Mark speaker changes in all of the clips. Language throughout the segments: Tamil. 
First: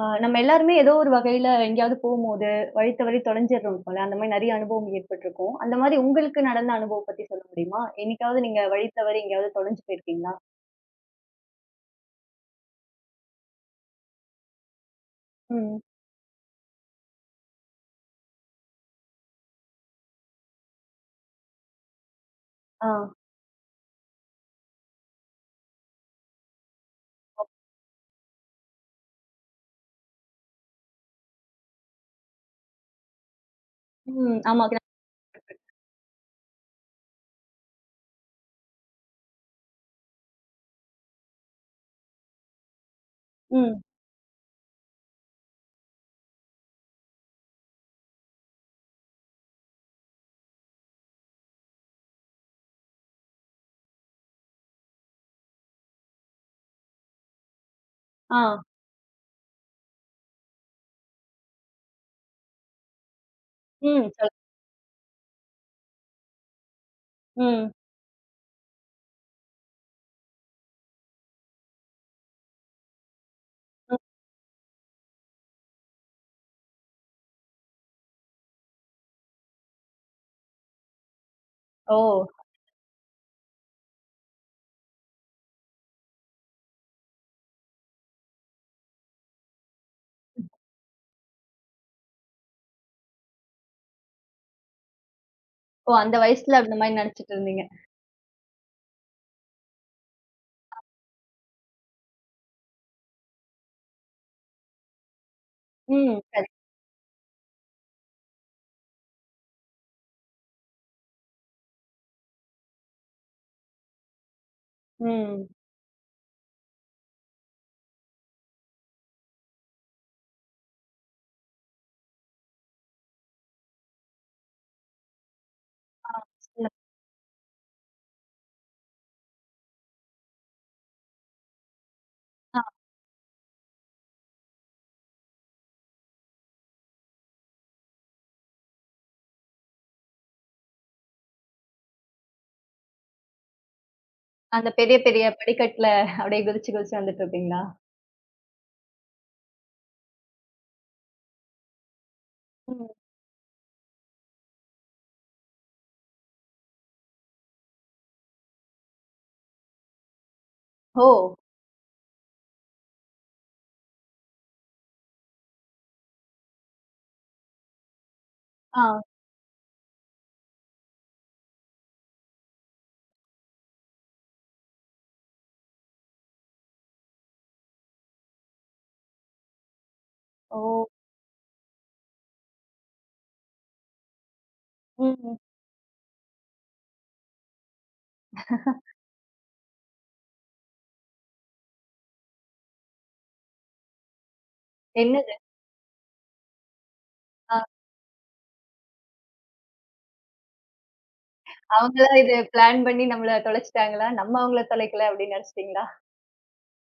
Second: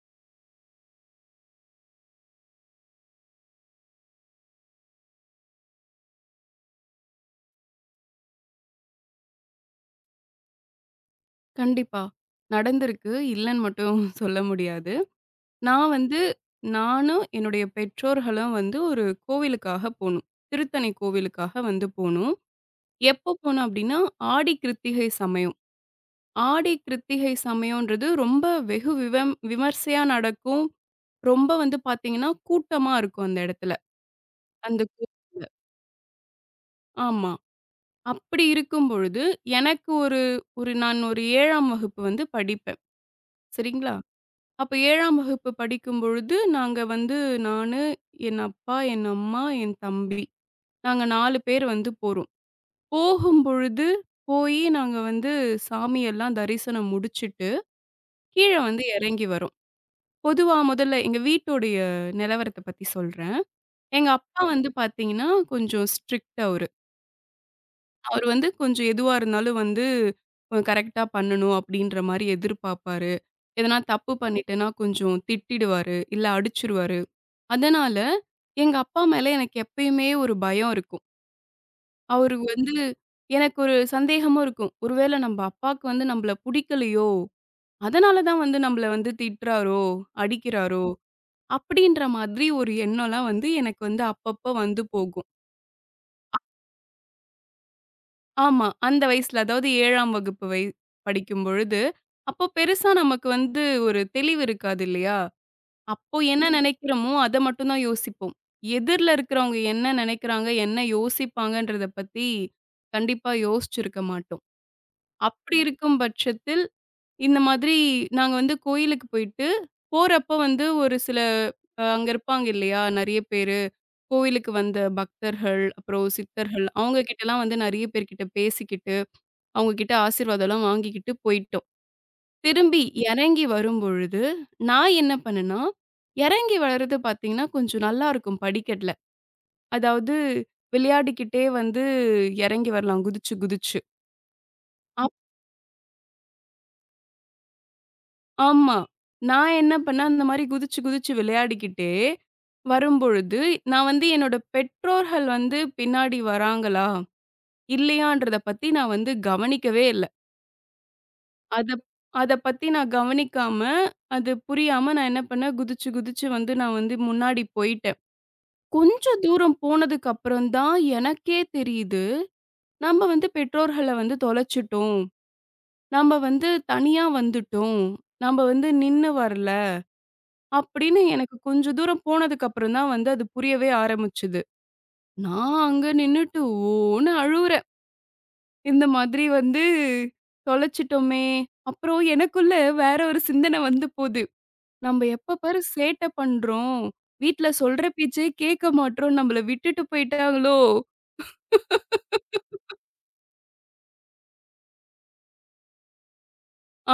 Speaker 1: ஆ நம்ம எல்லாருமே ஏதோ ஒரு வகையில எங்கேயாவது போம்போது, வழி தவறி தொலைஞ்சிடுறோம் போல. அந்த மாரி நெறைய அனுபவம் ஏற்பட்டுருக்கும். அந்த மாரி உங்களுக்கு நடந்த அனுபவம் பத்தி சொல்ல முடியுமா? என்னைக்காவது நீங்க வழி தவறி எங்கேயாவது தொலைஞ்சு போயிருக்கீங்களா?
Speaker 2: கண்டிப்பா. நடந்திருக்கு. இல்லன்னு மட்டும் சொல்ல முடியாது.
Speaker 1: ம்.
Speaker 2: நான் வந்து நானும், என்னுடைய பெற்றோர்களும் வந்து ஒரு கோவிலுக்காக போனோம். திருத்தணி கோவிலுக்காக வந்து போனோம்.
Speaker 1: ஆ.
Speaker 2: எப்போ போனோம் அப்டின்னா, ஆடி கிருத்திகை சமயம். ஆடி கிருத்திகை சமயம்ன்றது ரொம்ப வெகு விவம் விமர்சையா நடக்கும். ரொம்ப வந்து பார்த்தீங்கன்னா, கூட்டமா இருக்கும் அந்த இடத்துல.
Speaker 1: ம். ஆமா.
Speaker 2: அந்த கோ ஆமா. அப்படி இருக்கும் பொழுது, எனக்கு ஒரு ஒரு நான் ஒரு 7ஆம் வகுப்பு வந்து படிப்பேன்.
Speaker 1: ம்.
Speaker 2: சரிங்களா? அப்ப 7ஆம் வகுப்பு படிக்கும் பொழுது, நாங்க வந்து நானு, என் அப்பா, என் அம்மா, என் தம்பி. நாங்க 4 பேர் வந்து போறோம். போகும்பொழுது, போயி நாங்க வந்து சாமியெல்லாம் தரிசனம் முடிச்சுட்டு,
Speaker 1: ஆ.
Speaker 2: கீழ வந்து இறங்கி வரோம். பொதுவா முதல்ல எங்க வீட்டோடைய நிலவரத்த பத்தி சொல்றேன்.
Speaker 1: ம்.
Speaker 2: எங்க
Speaker 1: சொல்
Speaker 2: அப்பா வந்து பாத்தீங்கன்னா, கொஞ்சம் ஸ்ட்ரிக்ட் அவரு.
Speaker 1: ம்.
Speaker 2: அவரு வந்து கொஞ்சம் எதுவா இருந்தாலும் வந்து கரெக்ட்டா பண்ணணும், அப்படின்ற மாரி எதிர்பார்ப்பாரு. எதனா
Speaker 1: ம்.
Speaker 2: தப்பு பண்ணிட்டேன்னா கொஞ்சம் திட்டிடுவாரு, இல்ல அடிச்சுருவாரு. அதனால, எங்க அப்பா மேல எனக்கு எப்பயுமே ஒரு பயம் இருக்கும்.
Speaker 1: ஓ!
Speaker 2: அவரு வந்து எனக்கு ஒரு சந்தேகமும் இருக்கும். ஒருவேள நம்ப அப்பாக்கு வந்து நம்பள புடிக்கலையோ! அதனால தான் வந்து நம்பள வந்து திட்டுறாரோ! அடிக்கிறாரோ! அப்பிடின்ற மாதிரி ஒரு எண்ணம்லாம் வந்து எனக்கு வந்து அப்பப்ப வந்து போகும்.
Speaker 1: ஓ! அந்த வயசுல அந்த மாரி நெனச்சுட்டு இருந்தீங்க.
Speaker 2: ஆமா. அந்த வயசுல அதாவது 7ஆம் வகுப்பு படிக்கும் பொழுது, அப்போ பெருசா நமக்கு வந்து ஒரு தெளிவு இருக்காது இல்லயா! அப்போ
Speaker 1: ம்.
Speaker 2: என்ன
Speaker 1: சரி.
Speaker 2: நினைக்கிறோமோ, அத மட்டும் தான் யோசிப்போம். எதிர்ல இருக்கிறவங்க என்ன நினைக்கிறாங்க, என்ன யோசிப்பாங்கன்றத பத்தி கண்டிப்பா யோசிச்சிருக்க மாட்டோம்.
Speaker 1: ம்.
Speaker 2: அப்படி இருக்கும் பட்சத்தில், இந்த மாதிரி நாங்க வந்து கோயிலுக்கு போயிட்டு, போறப்போ வந்து ஒரு சில அங்க இருப்பாங்க இல்லையா? நெறைய பேரு. கோவிலுக்கு வந்த பக்தர்கள், அப்புறம் சித்தர்கள்,
Speaker 1: இல்ல,
Speaker 2: அவங்க கிட்டலாம் வந்து நெறைய பேர்கிட்ட பேசிக்கிட்டு, அவங்க கிட்ட ஆசீர்வாதம்லாம் வாங்கிக்கிட்டு போயிட்டோம்.
Speaker 1: ஆ
Speaker 2: திரும்பி இறங்கி வரும்பொழுது, நான் என்ன பண்ணேன்னா, இறங்கி வர்றது பார்த்தீங்கன்னா, கொஞ்சம் நல்லாருக்கும் படிக்கட்டுல. அதாவது விளையாடிக்கிட்டே வந்து இறங்கி வரலாம் குதிச்சு, குதிச்சு.
Speaker 1: அந்த பெரிய
Speaker 2: அப்
Speaker 1: பெரிய படிக்கட்டுல அப்படியே குதிச்சு குதிச்சு வந்துட்டுருப்பீங்களா?
Speaker 2: ஆமா. நான் என்ன பண்ணேன், அந்த மாரி குதிச்சு, குதிச்சு விளையாடிக்கிட்டே
Speaker 1: ம்.
Speaker 2: வரும்பொழுது, நான் வந்து என்னோட பெற்றோர்கள் வந்து பின்னாடி வராங்களா? இல்லையான்றத பத்தி நான் வந்து கவனிக்கவே இல்ல.
Speaker 1: ஓ!
Speaker 2: அத அத பத்தி நான் கவனிக்காம, அது புரியாம நான் என்ன பண்ணேன், குதிச்சு, குதிச்சு வந்து நான் வந்து முன்னாடி போயிட்டேன்.
Speaker 1: ஆ.
Speaker 2: கொஞ்சம் தூரம் போனதுக்கு அப்புறம் தான் எனக்கே தெரியுது, நம்ம வந்து பெற்றோர்கள வந்து தொலைச்சுட்டோம். நம்ம வந்து தனியா வந்துட்டோம். நம்ம வந்து நின்னு வரல.
Speaker 1: ஓ!
Speaker 2: அப்படின்னு எனக்கு கொஞ்சம் தூரம் போனதுக்கு அப்புறம் தான் வந்து அது புரியவே ஆரம்பிச்சது.
Speaker 1: ம்.
Speaker 2: நான் அங்க நின்னுட்டு ஓன்னு அழுவுறேன். இந்த மாதிரி வந்து தொலைச்சிட்டோமே! அப்புறம் எனக்குள்ள வேற ஒரு சிந்தனை வந்து போது. நம்ம
Speaker 1: என்னது?
Speaker 2: எப்ப பாரு சேட்டை பண்றோம். வீட்ல சொல்ற பேச்சே கேட்க மாட்றோம். நம்மள விட்டுட்டு போயிட்டாங்களோ!
Speaker 1: அவங்களா இது பிளான் பண்ணி நம்மள தொலைச்சுட்டாங்களா? நம்ம அவங்கள தொலைக்கல அப்படின்னு நெனச்சுட்டீங்களா?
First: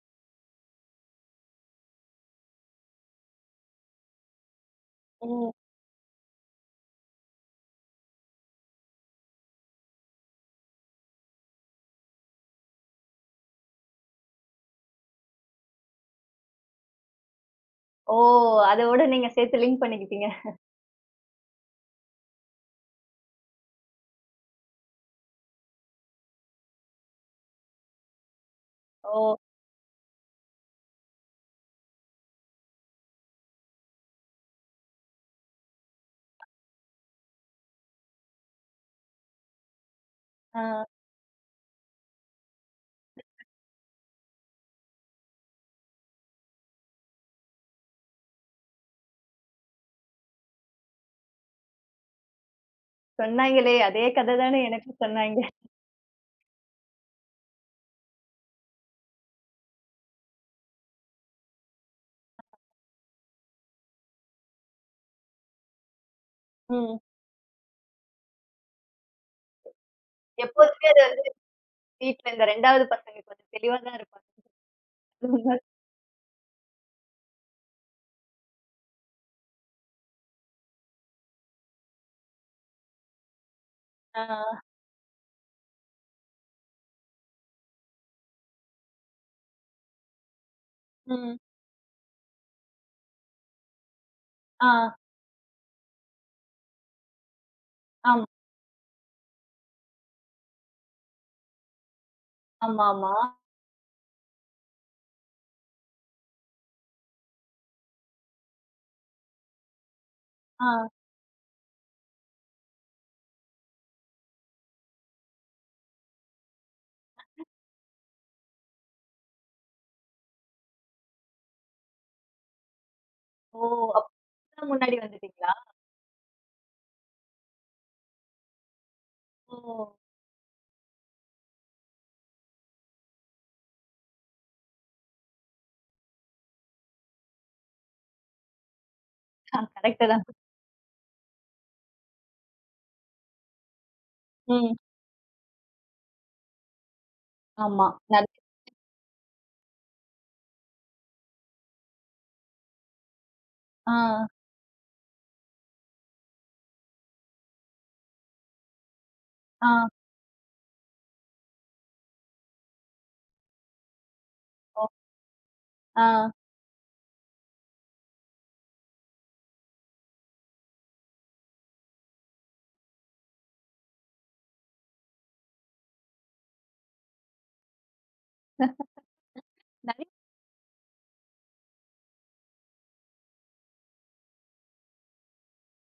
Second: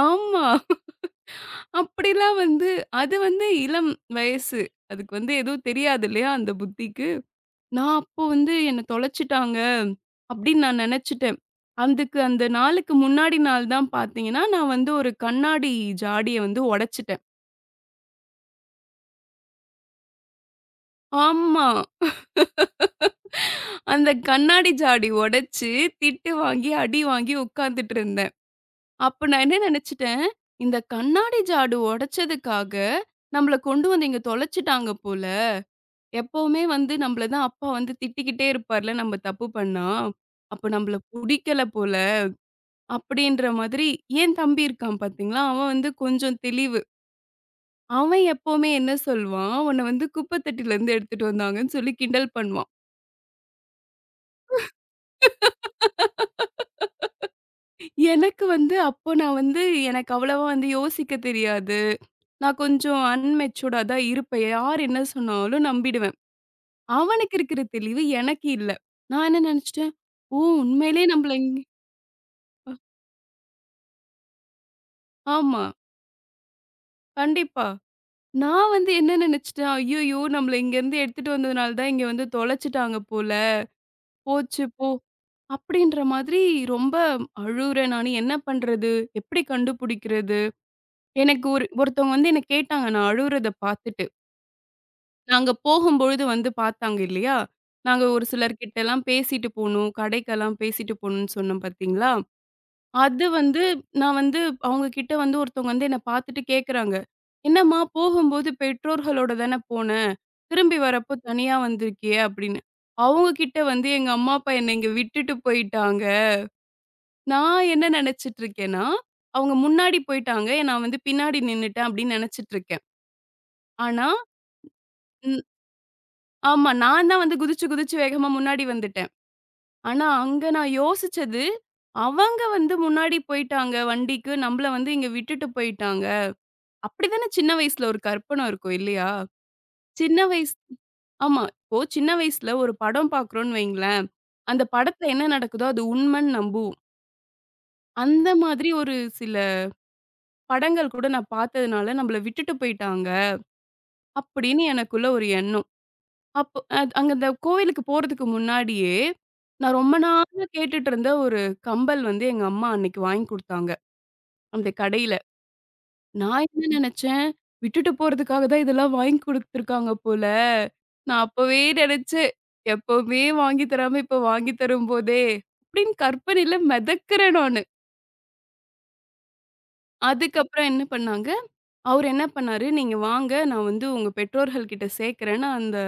Speaker 2: ஆமா. அப்படிலாம் வந்து அது வந்து இளம் வயசு. அதுக்கு வந்து
Speaker 1: ம்.
Speaker 2: எதுவும் தெரியாது இல்லையா? அந்த புத்திக்கு. நான் அப்போ வந்து என்ன தொலைச்சுட்டாங்க அப்படின்னு நான் நெனச்சுட்டேன். அதுக்கு அந்த நாளுக்கு முன்னாடி நாள் தான் பார்த்தீங்கன்னா, நான் வந்து ஒரு கண்ணாடி ஜாடிய வந்து உடைச்சுட்டேன்.
Speaker 1: ஓ! அதோட நீங்க சேர்த்து லிங்க் பண்ணிக்கிட்டீங்க.
Speaker 2: ஆமா. அந்த கண்ணாடி ஜாடி உடைச்சு, திட்டு வாங்கி, அடி வாங்கி உட்கார்ந்துட்டு இருந்தேன். அப்ப
Speaker 1: ஓ!
Speaker 2: நான் என்ன நெனச்சுட்டேன், இந்த கண்ணாடி ஜாடு உடைச்சதுக்காக நம்மள கொண்டு வந்து இங்க தொலைச்சுட்டாங்க போல. எப்பவுமே வந்து நம்மள தான் அப்பா வந்து திட்டிக்கிட்டே இருப்பார்ல, நம்ம தப்பு பண்ணா.
Speaker 1: ஆ
Speaker 2: அப்ப நம்மள புடிக்கல போல, அப்படின்ற மாதிரி என் தம்பி இருக்கான் பாத்தீங்களா, அவன் வந்து கொஞ்சம் தெளிவு. அவன் எப்பவுமே என்ன சொல்வான், "உன்ன வந்து குப்பை தொட்டிலருந்து எடுத்துட்டு வந்தாங்கன்னு" சொல்லி கிண்டல் பண்ணுவான்.
Speaker 1: சொன்னாங்களே, அதே கத தானே எனக்கும் சொன்னாங்க.
Speaker 2: எனக்கு வந்து அப்போ நான் வந்து எனக்கு அவ்வளவா வந்து யோசிக்க தெரியாது. நான் கொஞ்சம் அன்மெச்சூர்டா தான் இருப்பேன். யார் என்ன சொன்னாலும் நம்பிடுவேன்.
Speaker 1: ம்.
Speaker 2: அவனுக்கு இருக்கிற தெளிவு எனக்கு இல்ல. நான் என்ன நெனச்சுட்டேன், "ஓ!
Speaker 1: எப்போதுமே அது
Speaker 2: உண்மையிலேயே
Speaker 1: வந்து
Speaker 2: நம்மள இங்க"
Speaker 1: வீட்ல இந்த 2வது பசங்க கொஞ்சம் தெளிவா தான் இருப்பாங்க.
Speaker 2: ஆமா. கண்டிப்பா. நான் வந்து என்ன நெனச்சுட்டேன், ஐய்யய்யோ! நம்மள இங்கேருந்து எடுத்துட்டு வந்ததுனால தான் இங்க வந்து தொலைச்சுட்டாங்க போல.
Speaker 1: ஆ.
Speaker 2: போச்சு போ! அப்படின்ற மாதிரி ரொம்ப அழுவுறேன் நானு. என்ன பண்றது? எப்படி கண்டுபிடிக்கிறது?
Speaker 1: ம்.
Speaker 2: எனக்கு ஒருத்தவங்க வந்து என்ன கேட்டாங்க நான் அழுவுறத பார்த்துட்டு.
Speaker 1: ஆ.
Speaker 2: நாங்க போகும்பொழுது வந்து பார்த்தாங்க இல்லையா? நாங்க
Speaker 1: ஆமா,
Speaker 2: ஒரு சிலர்கிட்டலாம் பேசிட்டு போனோம். கடைக்கெல்லாம் பேசிட்டு போணும்னு சொன்னேன் பார்த்தீங்களா?
Speaker 1: ஆமாமா.
Speaker 2: அது வந்து நான் வந்து அவங்க கிட்ட வந்து ஒருத்தவங்க வந்து என்ன பார்த்துட்டு கேட்குறாங்க. "என்னம்மா போகும்போது பெற்றோர்களோட தானே போன.
Speaker 1: ஆ.
Speaker 2: திரும்பி வரப்போ தனியா வந்திருக்கியே!" அப்படின்னு. அவங்க கிட்ட வந்து எங்க அம்மா, அப்பா என்ன இங்க விட்டுட்டு போயிட்டாங்க. நான் என்ன நினைச்சுட்டு இருக்கேன்னா, அவங்க முன்னாடி போயிட்டாங்க. நான் வந்து பின்னாடி நின்னுட்டேன் அப்படின்னு நினைச்சுட்டு இருக்கேன்.
Speaker 1: ஓ!
Speaker 2: ஆனா
Speaker 1: அப்பதான் முன்னாடி
Speaker 2: ம்
Speaker 1: வந்துட்டீங்களா?
Speaker 2: ஆமா. நான் தான் வந்து குதிச்சு, குதிச்சு வேகமா முன்னாடி வந்துட்டேன்.
Speaker 1: ஓ!
Speaker 2: ஆனா அங்க நான் யோசிச்சது, அவங்க வந்து முன்னாடி போயிட்டாங்க வண்டிக்கு. நம்மள வந்து இங்க விட்டுட்டு போயிட்டாங்க. அப்படித்தானே சின்ன வயசுல ஒரு கற்பனை இருக்கும் இல்லையா?
Speaker 1: ஆ கரெக்ட்டு
Speaker 2: சின்ன
Speaker 1: தான்.
Speaker 2: வயசு ஆமா. இப்போ சின்ன வயசுல ஒரு படம் பார்க்குறோம்னு வைங்களேன், அந்த
Speaker 1: ம்.
Speaker 2: படத்துல என்ன நடக்குதோ அது உண்மைன்னு நம்புவோம்.
Speaker 1: ஆமா. நல்
Speaker 2: அந்த மாதிரி ஒரு சில படங்கள் கூட நான் பார்த்ததுனால, "நம்மள விட்டுட்டு போயிட்டாங்க."
Speaker 1: ஆ.
Speaker 2: அப்படின்னு எனக்குள்ள ஒரு எண்ணம். அப்போ அது அங்க அந்த கோவிலுக்கு போறதுக்கு முன்னாடியே,
Speaker 1: ஆ.
Speaker 2: நான் ரொம்ப நாளா கேட்டுட்டு இருந்த ஒரு கம்பல் வந்து எங்க அம்மா அன்னைக்கு வாங்கி குடுத்தாங்க. அந்த
Speaker 1: ஓ.
Speaker 2: கடையில.
Speaker 1: ஆ.
Speaker 2: நான் என்ன நெனச்சேன், விட்டுட்டு போறதுக்காக தான் இதெல்லாம் வாங்கி குடுத்துருக்காங்க போல. நான் அப்பவே நெனச்சேன், எப்பவுமே வாங்கி தராம இப்ப வாங்கி தரும் போதே! அப்படின்னு கற்பனையில மெதக்குறேன் நானு.
Speaker 1: நல்
Speaker 2: அதுக்கப்புறம் என்ன பண்ணாங்க, அவரு என்ன பண்ணாரு, "நீங்க வாங்க, நான் வந்து உங்க பெற்றோர்கள் கிட்ட சேக்கிறேன்னு" அந்த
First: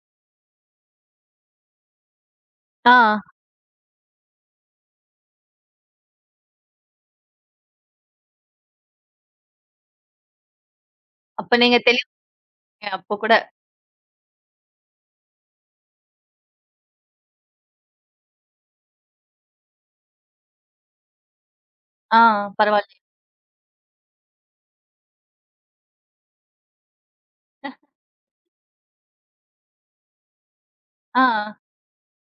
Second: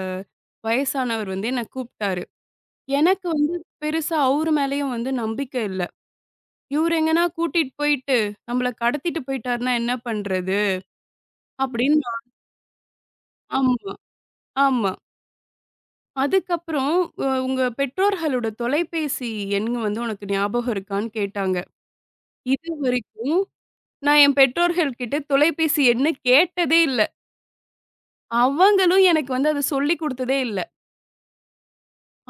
Speaker 2: வயசானவர் வந்து என்ன கூப்ட்டாரு.
Speaker 1: ஆ.
Speaker 2: எனக்கு வந்து பெருசா அவரு மேலயும் வந்து நம்பிக்கை இல்ல. இவரு எங்கன்னா கூட்டிட்டு போயிட்டு, நம்மள கடத்திட்டு போயிட்டாருன்னா என்ன பண்றது?
Speaker 1: அப்ப நீங்க
Speaker 2: அப்படின்னு
Speaker 1: தெளிவுங்க அப்போ கூட.
Speaker 2: ஆமா, ஆமா. அதுக்கப்புறம் உங்க பெற்றோர்களோட தொலைபேசி எண் வந்து உனக்கு ஞாபகம் இருக்கான்னு கேட்டாங்க.
Speaker 1: ஆ பரவால்ல.
Speaker 2: இதுவரைக்கும் நான் என் பெற்றோர்கள் கிட்ட தொலைபேசி எண்ணு கேட்டதே இல்ல. அவங்களும் எனக்கு வந்து அத சொல்லிக் குடுத்ததே இல்ல.
Speaker 1: ஆ,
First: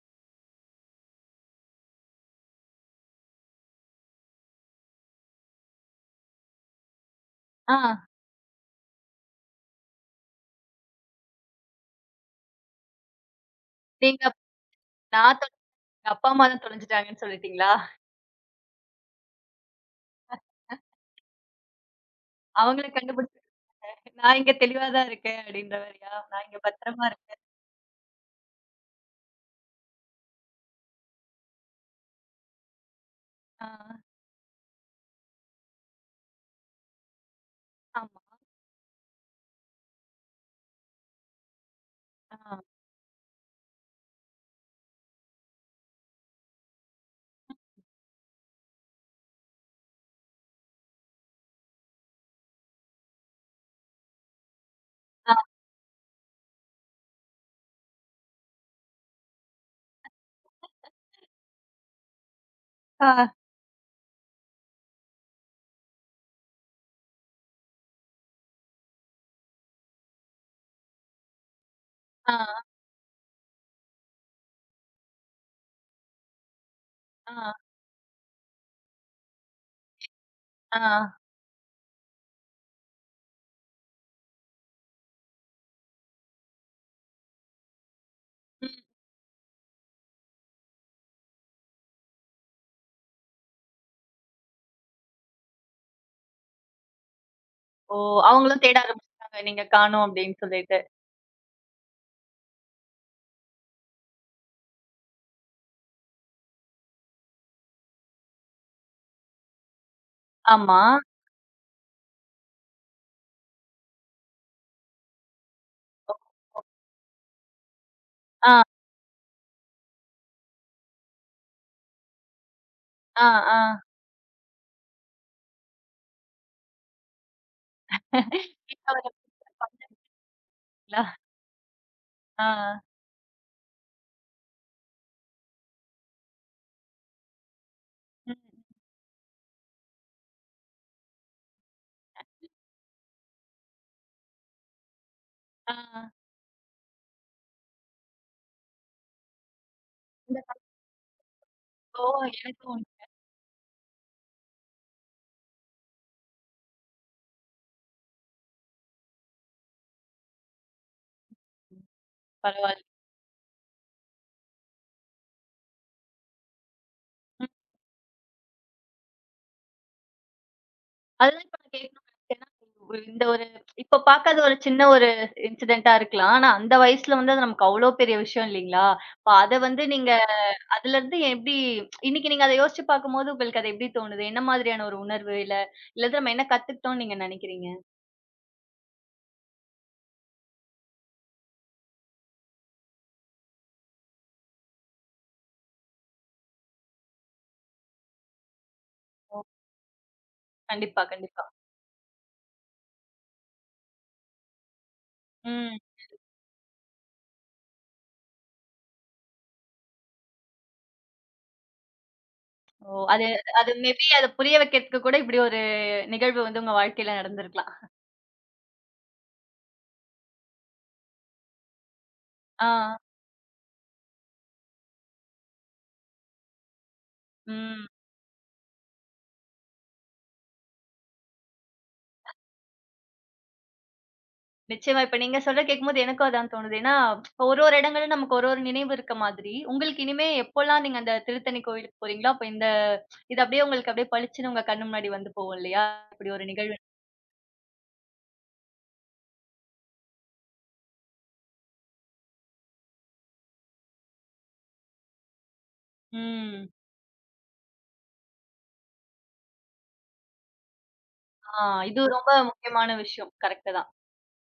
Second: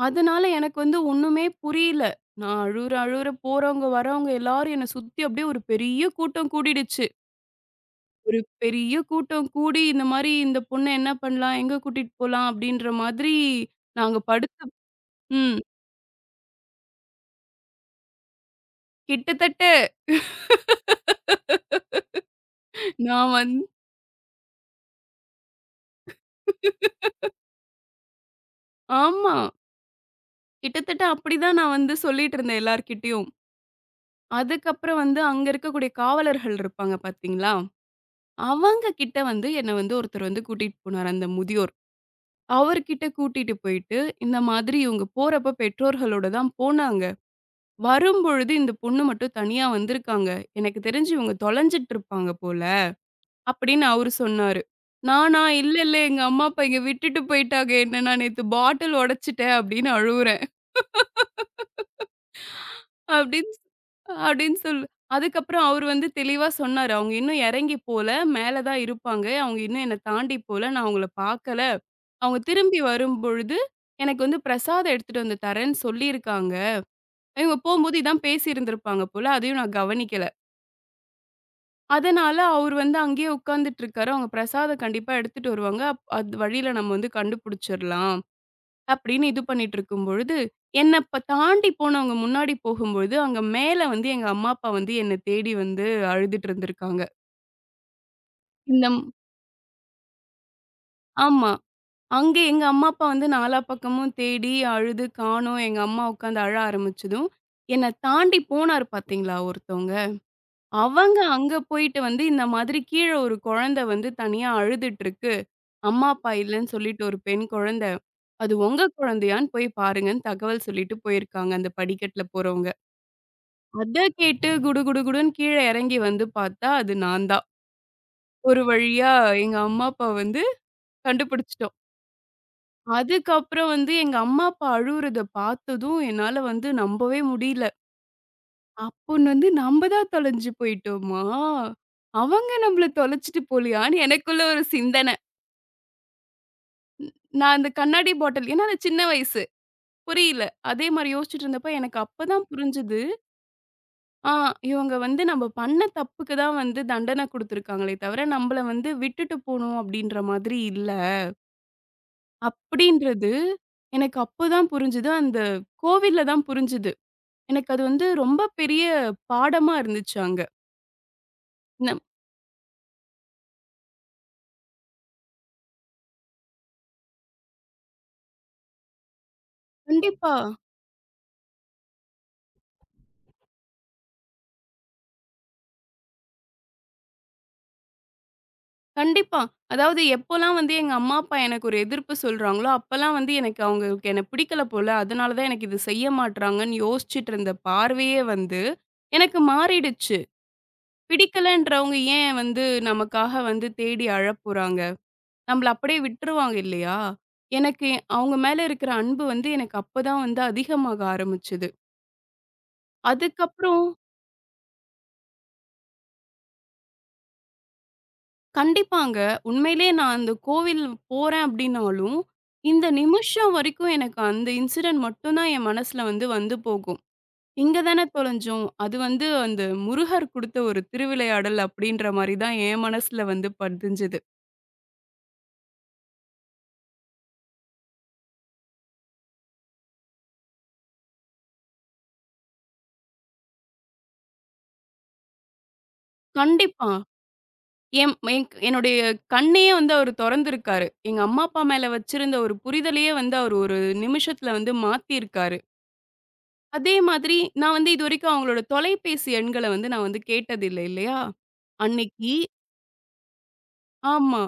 Speaker 2: அதனால எனக்கு வந்து ஒண்ணுமே புரியல. நான் அழுவுற அழுவுற போறவங்க, வரவங்க எல்லாரும் என்ன சுத்தி அப்படியே ஒரு பெரிய கூட்டம் கூடிடுச்சு.
Speaker 1: ஆ.
Speaker 2: ஒரு பெரிய கூட்டம் கூடி இந்த மாரி இந்த பொண்ண என்ன பண்ணலாம்? எங்க கூட்டிட்டு போலாம்? அப்படின்ற மாதிரி நாங்க
Speaker 1: நீங்க அப்-
Speaker 2: படுத்து
Speaker 1: நான் தொ
Speaker 2: ம்
Speaker 1: எங்க அப்பா, அம்மா தான் தொலைஞ்சுட்டாங்கன்னு சொல்லிட்டீங்களா?
Speaker 2: கிட்டத்தட்ட
Speaker 1: அவங்கள கண்டுபிடிச்சு
Speaker 2: நான்
Speaker 1: நான் இங்க தெளிவா தான் இருக்கேன் அப்படின்ற மாரியா? நான் இங்க
Speaker 2: வந்து
Speaker 1: பத்திரமா இருக்கேன்.
Speaker 2: ஆமா. கிட்டத்தட்ட அப்படிதான் நான் வந்து சொல்லிட்டு இருந்தேன் எல்லார்கிட்டயும்.
Speaker 1: ஆ,
Speaker 2: அதுக்கப்புறம் வந்து அங்க இருக்கக்கூடிய காவலர்கள் இருப்பாங்க பார்த்தீங்களா?
Speaker 1: ஆமா.
Speaker 2: அவங்க கிட்ட வந்து என்ன வந்து ஒருத்தர் வந்து கூட்டிட்டு போனாரு அந்த முதியோர்.
Speaker 1: ஆ,
Speaker 2: அவர்கிட்ட கூட்டிட்டு போயிட்டு, இந்த மாதிரி இவங்க போறப்ப பெற்றோர்களோட தான் போனாங்க. வரும்பொழுது இந்த பொண்ணு மட்டும் தனியா வந்திருக்காங்க. எனக்கு தெரிஞ்சு இவங்க தொலைஞ்சுட்டு இருப்பாங்க போல, அப்படின்னு அவரு சொன்னாரு.
Speaker 1: ஆ.
Speaker 2: நானா, "இல்ல, இல்ல எங்க அம்மா அப்பா இங்க விட்டுட்டு போயிட்டாங்க. என்ன நான் நேத்து பாட்டில் உடைச்சுட்டேன்" அப்படின்னு அழுவுறேன்.
Speaker 1: ஆ,
Speaker 2: அப்படின்னு சொ அப்படின்னு சொல்லு. அதுக்கப்புறம் அவரு வந்து தெளிவா சொன்னாரு. "அவங்க இன்னும் இறங்கி போல. மேல தான் இருப்பாங்க. அவங்க இன்னும் என்ன தாண்டி போல. நான் அவங்கள பார்க்கல. அவங்க
Speaker 1: ஆ,
Speaker 2: திரும்பி வரும்பொழுது எனக்கு வந்து பிரசாதம் எடுத்துட்டு வந்து தரேன்னு சொல்லியிருக்காங்க. இவங்க போம்போது இதான் பேசியிருந்திருப்பாங்க போல. அதையும் நான் கவனிக்கல."
Speaker 1: ஆ, ஆ.
Speaker 2: அதனால அவரு வந்து அங்கேயே உட்கார்ந்துட்டு இருக்காரு. அவங்க பிரசாதம் கண்டிப்பா எடுத்துட்டு வருவாங்க. அது வழியில நம்ம வந்து கண்டுபிடிச்சிடலாம்.
Speaker 1: ம்.
Speaker 2: அப்படின்னு இது பண்ணிட்டு இருக்கும்பொழுது, என்ன தாண்டி போனவங்க முன்னாடி போகும்பொழுது, அங்க மேல வந்து எங்க அம்மா, அப்பா வந்து என்ன தேடி வந்து அழுதுட்டு இருந்திருக்காங்க.
Speaker 1: ஓ! அவங்களும் தேட
Speaker 2: இந்த ம்
Speaker 1: ஆரம்பிச்சுட்டாங்க. நீங்க காணோம் அப்படின்னு சொல்லிட்டு.
Speaker 2: ஆமா. அங்க எங்க அம்மா, அப்பா வந்து நாலா பக்கமும் தேடி, அழுது காணோம். எங்க அம்மா உட்காந்து அழ ஆரம்பிச்சதும், என்ன தாண்டி போனாரு பார்த்தீங்களா ஒருத்தவங்க,
Speaker 1: ஆமா.
Speaker 2: அவங்க அங்க போயிட்டு வந்து இந்த மாதிரி கீழ ஒரு குழந்தை வந்து தனியா அழுதுட்டு இருக்கு. அம்மா,
Speaker 1: ஒ
Speaker 2: அப்பா இல்லன்னு சொல்லிட்டு ஒரு பெண் குழந்தை. அது
Speaker 1: ஆ,
Speaker 2: உங்க குழந்தையான்னு போய் பாருங்கன்னு தகவல் சொல்லிட்டு போயிருக்காங்க அந்த படிக்கட்டுல போறவங்க.
Speaker 1: ஆ, ஆ.
Speaker 2: அத கேட்டு குடு குடு குடுன்னு கீழ எறங்கி வந்து பாத்தா, அது நான் தான். ஒரு
Speaker 1: இப்ப அவர
Speaker 2: வழியா எங்க அம்மா,
Speaker 1: பாத்துருக்கீங்களா?
Speaker 2: அப்பா வந்து கண்டுபிடிச்சுட்டோம்.
Speaker 1: ஆ.
Speaker 2: அதுக்கப்புறம் வந்து எங்க அம்மா, அப்பா அழுவுறத பாத்ததும் என்னால வந்து நம்பவே முடியல.
Speaker 1: ம்.
Speaker 2: அப்போன்னு வந்து நம்ப தான் தொலைஞ்சு போயிட்டோமா? அவங்க நம்மள தொலைச்சுட்டு போலயான்னு எனக்குள்ள ஒரு சிந்தனை.
Speaker 1: ஆ.
Speaker 2: நான் அந்த கண்ணாடி பாட்டில் ஏன்னா, அது சின்ன வயசு
Speaker 1: இந்த
Speaker 2: புரியல. அதே மாரி யோசிச்சுட்டு இருந்தப்ப எனக்கு அப்பதான்
Speaker 1: எனக்கு
Speaker 2: புரிஞ்சுது.
Speaker 1: உண்டு.
Speaker 2: ஆ இவங்க வந்து நம்ம பண்ண தப்புக்கு தான் வந்து தண்டனை குடுத்துருக்காங்களே தவிர, நம்மள வந்து விட்டுட்டு போணும் அப்படின்ற மாதிரி இல்ல.
Speaker 1: பரவால்ல.
Speaker 2: அப்படின்றது எனக்கு அப்பதான் புரிஞ்சுது. அந்த கோவில்ல தான் புரிஞ்சுது. எனக்கு அது வந்து ரொம்ப பெரிய பாடமா இருந்துச்சு அங்க.
Speaker 1: அதுதான் இப்ப நான்
Speaker 2: நம்
Speaker 1: கேட்கணும்னு நெனச்சேன். ஏன்னா, இந்த ஒரு இப்ப பாக்காத ஒரு சின்ன ஒரு இன்சிடென்ட்டா இருக்கலாம். ஆனா அந்த வயசுல வந்து அது நமக்கு அவ்ளோ பெரிய விஷயம் இல்லீங்களா? இப்ப அத வந்து நீங்க
Speaker 2: கண்டிப்பா,
Speaker 1: அதுலருந்து எப்டி இன்னைக்கு நீங்க அத யோசிச்சு பாக்கும்போது உங்களுக்கு அது எப்டி தோணுது? என்ன மாதிரியான ஒரு உணர்வு? இல்ல இல்லது நம்ம என்ன கத்துக்கிட்டோம்னு நீங்க நெனைக்கிறீங்க?
Speaker 2: கண்டிப்பா. அதாவது எப்போலாம் வந்து எங்க அம்மா, அப்பா எனக்கு ஒரு எதிர்ப்பு சொல்றாங்களோ, அப்பலாம் வந்து எனக்கு அவங்களுக்கு என்ன பிடிக்கல போல. அதனால தான் எனக்கு இது செய்ய மாட்றாங்கன்னு யோசிச்சுட்டு இருந்த பார்வையே வந்து எனக்கு
Speaker 1: ஓ!
Speaker 2: மாறிடுச்சு.
Speaker 1: கண்டிப்பா, கண்டிப்பா.
Speaker 2: பிடிக்கலன்றவங்க ஏன் வந்து நமக்காக வந்து தேடி அழப்போறாங்க? நம்மள
Speaker 1: ம்.
Speaker 2: அப்படியே விட்டுருவாங்க இல்லையா? எனக்கு அவங்க மேல இருக்கிற அன்பு வந்து எனக்கு அப்பதான் வந்து அதிகமாக ஆரம்பிச்சது.
Speaker 1: ஓ! அது அது
Speaker 2: அதுக்கப்புறம்
Speaker 1: மேபி அத புரிய வைக்கிறதுக்கு கூட இப்டி ஒரு நிகழ்வு வந்து உங்க வாழ்க்கையில நடந்திருக்கலாம்.
Speaker 2: கண்டிப்பாங்க. உண்மையிலேயே நான் அந்த கோவில் போறேன் அப்படின்னாலும்,
Speaker 1: ஆ.
Speaker 2: இந்த நிமிஷம் வரைக்கும் எனக்கு அந்த இன்சிடென்ட் மட்டும் தான் என் மனசுல வந்து வந்து போகும். "இங்க
Speaker 1: ம்.
Speaker 2: தானே தொலைஞ்சோம். அது வந்து அந்த முருகர் குடுத்த ஒரு திருவிளையாடல்" அப்படின்ற மாரி தான் என் மனசுல வந்து பதிஞ்சது.
Speaker 1: நிச்சயமா. இப்ப நீங்க சொல்றத கேட்கும்போது எனக்கும் அதான் தோணுது. ஏன்னா, ஒரு ஒரு இடங்கள்ல நமக்கு ஒரு ஒரு நினைவு இருக்க மாதிரி, உங்களுக்கு இனிமே எப்போலாம் நீங்க அந்த திருத்தணி கோவிலுக்கு போறீங்களோ, அப்ப இந்த இது அப்படியே உங்களுக்கு அப்படியே பளிச்சுன்னு உங்க கண்ணு முன்னாடி வந்து போகும் இல்லையா? இப்படி ஒரு நிகழ்வு.
Speaker 2: கண்டிப்பா. என் என் என்னுடைய கண்ணையே வந்து அவரு தொறந்திருக்காரு. எங்க அம்மா, அப்பா மேல வச்சிருந்த ஒரு புரிதலயே வந்து அவரு ஒரு நிமிஷத்துல வந்து மாத்தியிருக்காரு.
Speaker 1: ம்.
Speaker 2: அதே மாதிரி நான் வந்து இதுவரைக்கும் அவங்களோட தொலைபேசி எண்கள வந்து நான் வந்து கேட்டதில்ல இல்லையா?
Speaker 1: ஆ இது ரொம்ப
Speaker 2: அன்னைக்கு
Speaker 1: முக்கியமான விஷயம். கரெக்ட்டு தான்.
Speaker 2: ஆமா.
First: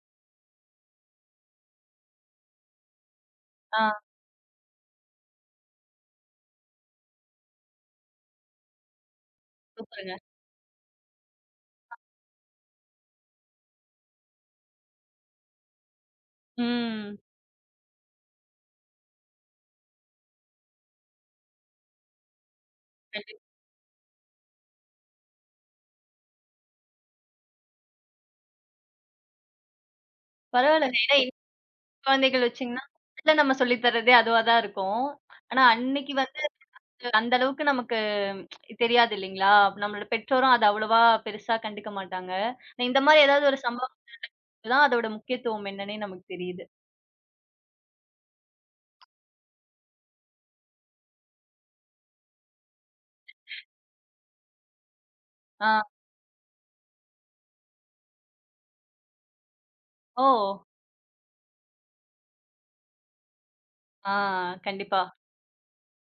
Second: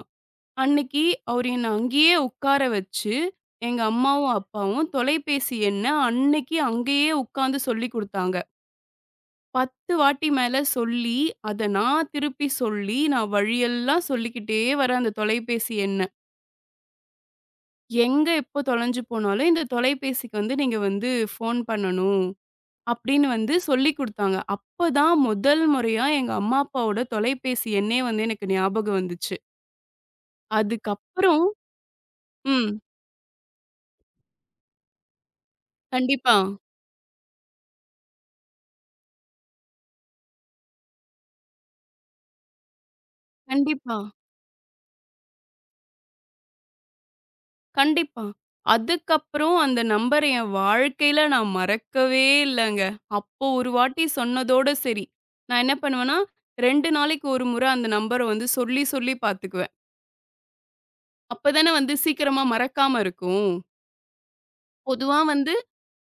Speaker 2: அன்னைக்கு அவரு என்ன அங்கேயே உட்கார வச்சு,
Speaker 1: ஆ
Speaker 2: எங்க அம்மாவும், அப்பாவும் தொலைபேசி எண்ண அன்னைக்கு அங்கேயே உட்காந்து சொல்லிக் குடுத்தாங்க. 10
Speaker 1: சூப்பருங்க.
Speaker 2: வாட்டி மேல சொல்லி, அத நான் திருப்பி சொல்லி, நான் வழியெல்லாம் சொல்லிக்கிட்டே வரேன் அந்த தொலைபேசி எண்ண.
Speaker 1: ம்.
Speaker 2: எங்க எப்போ தொலைஞ்சு போனாலும், இந்த தொலைபேசிக்கு வந்து நீங்க வந்து ஃபோன் பண்ணணும். அப்படின்னு
Speaker 1: கண்டிப்பா.
Speaker 2: வந்து சொல்லிக் குடுத்தாங்க. அப்பதான் முதல் முறையா எங்க அம்மா, அப்பாவோட தொலைபேசி எண்ணே வந்து எனக்கு ஞாபகம் வந்துச்சு.
Speaker 1: பரவாயில்லங்க. ஏன்னா இன்னைக்கு
Speaker 2: அதுக்கப்புறம்
Speaker 1: குழந்தைகள்
Speaker 2: ம்.
Speaker 1: வச்சீங்கன்னா, முதல்ல நம்ம சொல்லி தர்றதே அதுவா தான் இருக்கும். ஆனா அன்னைக்கு
Speaker 2: கண்டிப்பா,
Speaker 1: வந்து அந்த அளவுக்கு நமக்கு தெரியாது இல்லைங்களா? நம்மளோட பெற்றோரும் அத அவ்வளவா பெருசா கண்டுக்க மாட்டாங்க. இந்த மாரி ஏதாவது ஒரு சம்பவம்
Speaker 2: கண்டிப்பா,
Speaker 1: தான் அதோட முக்கியத்துவம் என்னன்னே நமக்கு தெரியுது.
Speaker 2: கண்டிப்பா. அதுக்கப்புறம் அந்த நம்பர் என் வாழ்க்கையில நான் மறக்கவே இல்லங்க. அப்போ ஒரு வாட்டி சொன்னதோட சரி. நான் என்ன
Speaker 1: ஆ,
Speaker 2: பண்ணுவேன்னா, 2 நாளைக்கு ஒரு முறை அந்த நம்பர வந்து சொல்லி சொல்லி பாத்துக்குவேன்.
Speaker 1: ஓ!
Speaker 2: அப்பதானே வந்து சீக்கிரமா மறக்காம இருக்கும்.
Speaker 1: ஆ, கண்டிப்பா.
Speaker 2: பொதுவா வந்து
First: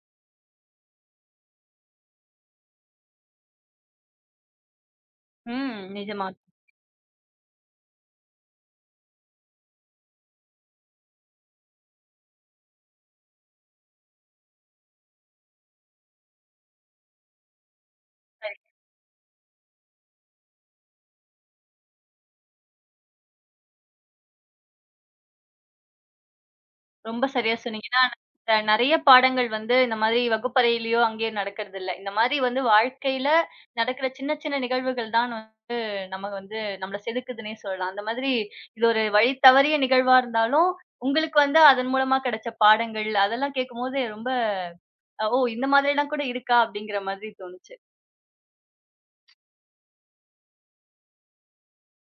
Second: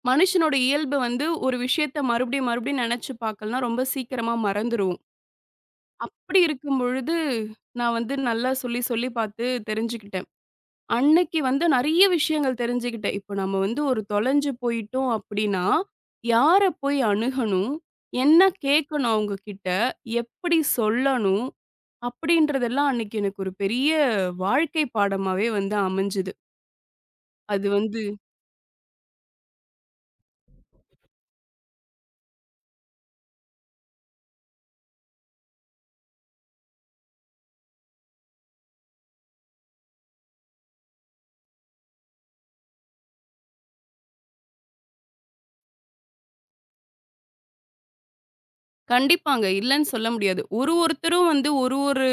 Speaker 2: மனுஷனோட இயல்பு வந்து ஒரு விஷயத்த மறுபடியும் மறுபடியும் நினைச்சு பார்க்கலனா ரொம்ப சீக்கிரமா மறந்துருவோம்.
Speaker 1: ம், நிஜமா.
Speaker 2: அப்படி இருக்கும் பொழுது, நான் வந்து நல்லா சொல்லி சொல்லி பார்த்து தெரிஞ்சுக்கிட்டேன். அன்னைக்கு வந்து நெறைய விஷயங்கள் தெரிஞ்சுக்கிட்டேன். இப்போ நம்ம வந்து ஒரு தொலைஞ்சு போயிட்டோம் அப்படின்னா, யார போய் அணுகணும்? என்ன கேட்கணும் அவங்ககிட்ட? எப்படி சொல்லணும்? அப்படின்றதெல்லாம் அன்னைக்கு எனக்கு ஒரு பெரிய வாழ்க்கை பாடமாவே வந்து அமைஞ்சது.
Speaker 1: ரொம்ப சரியா
Speaker 2: அது
Speaker 1: சொன்னீங்க. ஏன்னா,
Speaker 2: வந்து
Speaker 1: அ நெறைய பாடங்கள் வந்து இந்த மாதிரி வகுப்பறையிலயோ, அங்கேயோ நடக்கறதில்ல. இந்த மாரி வந்து வாழ்க்கையில நடக்கிற சின்ன சின்ன நிகழ்வுகள் தான் வந்து நம்ம வந்து நம்மள செதுக்குதுன்னே சொல்லலாம். அந்த மாதிரி இது ஒரு வழி தவறிய நிகழ்வா இருந்தாலும், உங்களுக்கு வந்து அதன் மூலமா கிடைச்ச பாடங்கள், அதெல்லாம் கேட்கும்போது ரொம்ப, "ஓ! இந்த மாதிரிலாம் கூட இருக்கா?" அப்படிங்கிற மாதிரி தோணுச்சு.
Speaker 2: கண்டிப்பாங்க. இல்லன்னு சொல்ல முடியாது. ஒரு ஒருத்தரும் வந்து ஒரு ஒரு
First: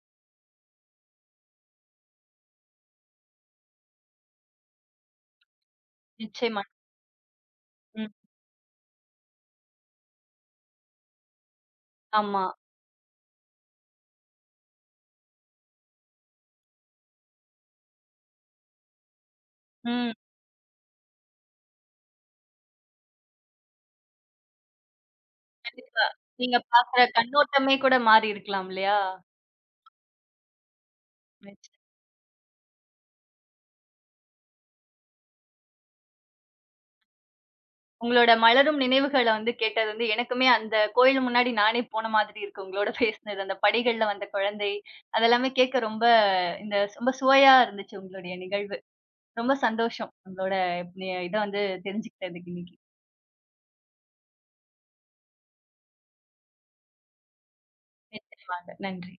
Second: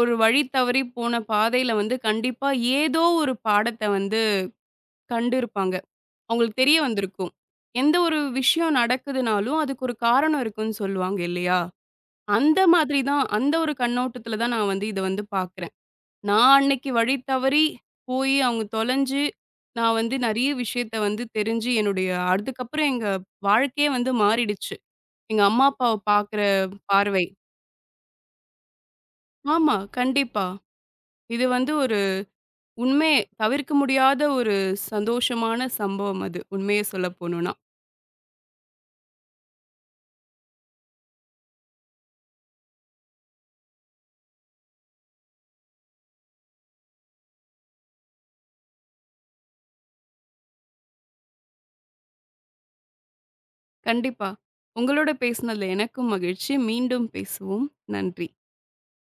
Speaker 2: ஒரு வழி தவறி போன பாதையில வந்து கண்டிப்பா ஏதோ ஒரு பாடத்த வந்து கண்டிருப்பாங்க. அவங்களுக்கு
Speaker 1: நிச்சயமா.
Speaker 2: தெரிய வந்திருக்கும். எந்த
Speaker 1: ம்.
Speaker 2: ஒரு விஷயம் நடக்குதுனாலும், அதுக்கு ஒரு காரணம் இருக்குன்னு சொல்லுவாங்க இல்லையா?
Speaker 1: ஆமா.
Speaker 2: அந்த மாதிரி தான் அந்த ஒரு கண்ணோட்டத்துல தான் நான் வந்து இத வந்து பார்க்குறேன். நான் அன்னைக்கு வழி தவறி போயி அவங்க தொலைஞ்சு, நான்
Speaker 1: ம்.
Speaker 2: வந்து நெறைய விஷயத்த வந்து தெரிஞ்சு என்னுடைய அதுக்கப்புறம் எங்க வாழ்க்கையே வந்து மாறிடுச்சு. எங்க அம்மா, அப்பாவ
Speaker 1: கண்டிப்பா.
Speaker 2: பார்க்குற
Speaker 1: நீங்க பாக்குற
Speaker 2: பார்வை.
Speaker 1: கண்ணோட்டமே கூட மாறி இருக்கலாம் இல்லையா?
Speaker 2: ஆமா, கண்டிப்பா. இது வந்து
Speaker 1: நிச்சயம்.
Speaker 2: ஒரு உண்மைய தவிர்க்க முடியாத ஒரு சந்தோஷமான சம்பவம் அது, உண்மைய சொல்லப்போணும்னா.
Speaker 1: உங்களோட மலரும் நினைவுகள வந்து கேட்டது வந்து எனக்குமே அந்த கோயில் முன்னாடி நானே போன மாதிரி இருக்கு. உங்களோட பேசினது. அந்த படிகள்ல வந்த குழந்தை, அதெல்லாமே கேட்க ரொம்ப இந்த ரொம்ப சுவையா இருந்துச்சு உங்களுடைய நிகழ்வு. ரொம்ப சந்தோஷம். உங்களோட இத வந்து தெரிஞ்சுக்கிட்டதுக்கு இன்னைக்கு.
Speaker 2: கண்டிப்பா. உங்களோட பேசினதுல எனக்கும் மகிழ்ச்சி. மீண்டும் பேசுவோம். நன்றி.
Speaker 1: நிச்சயமாக. நன்றி.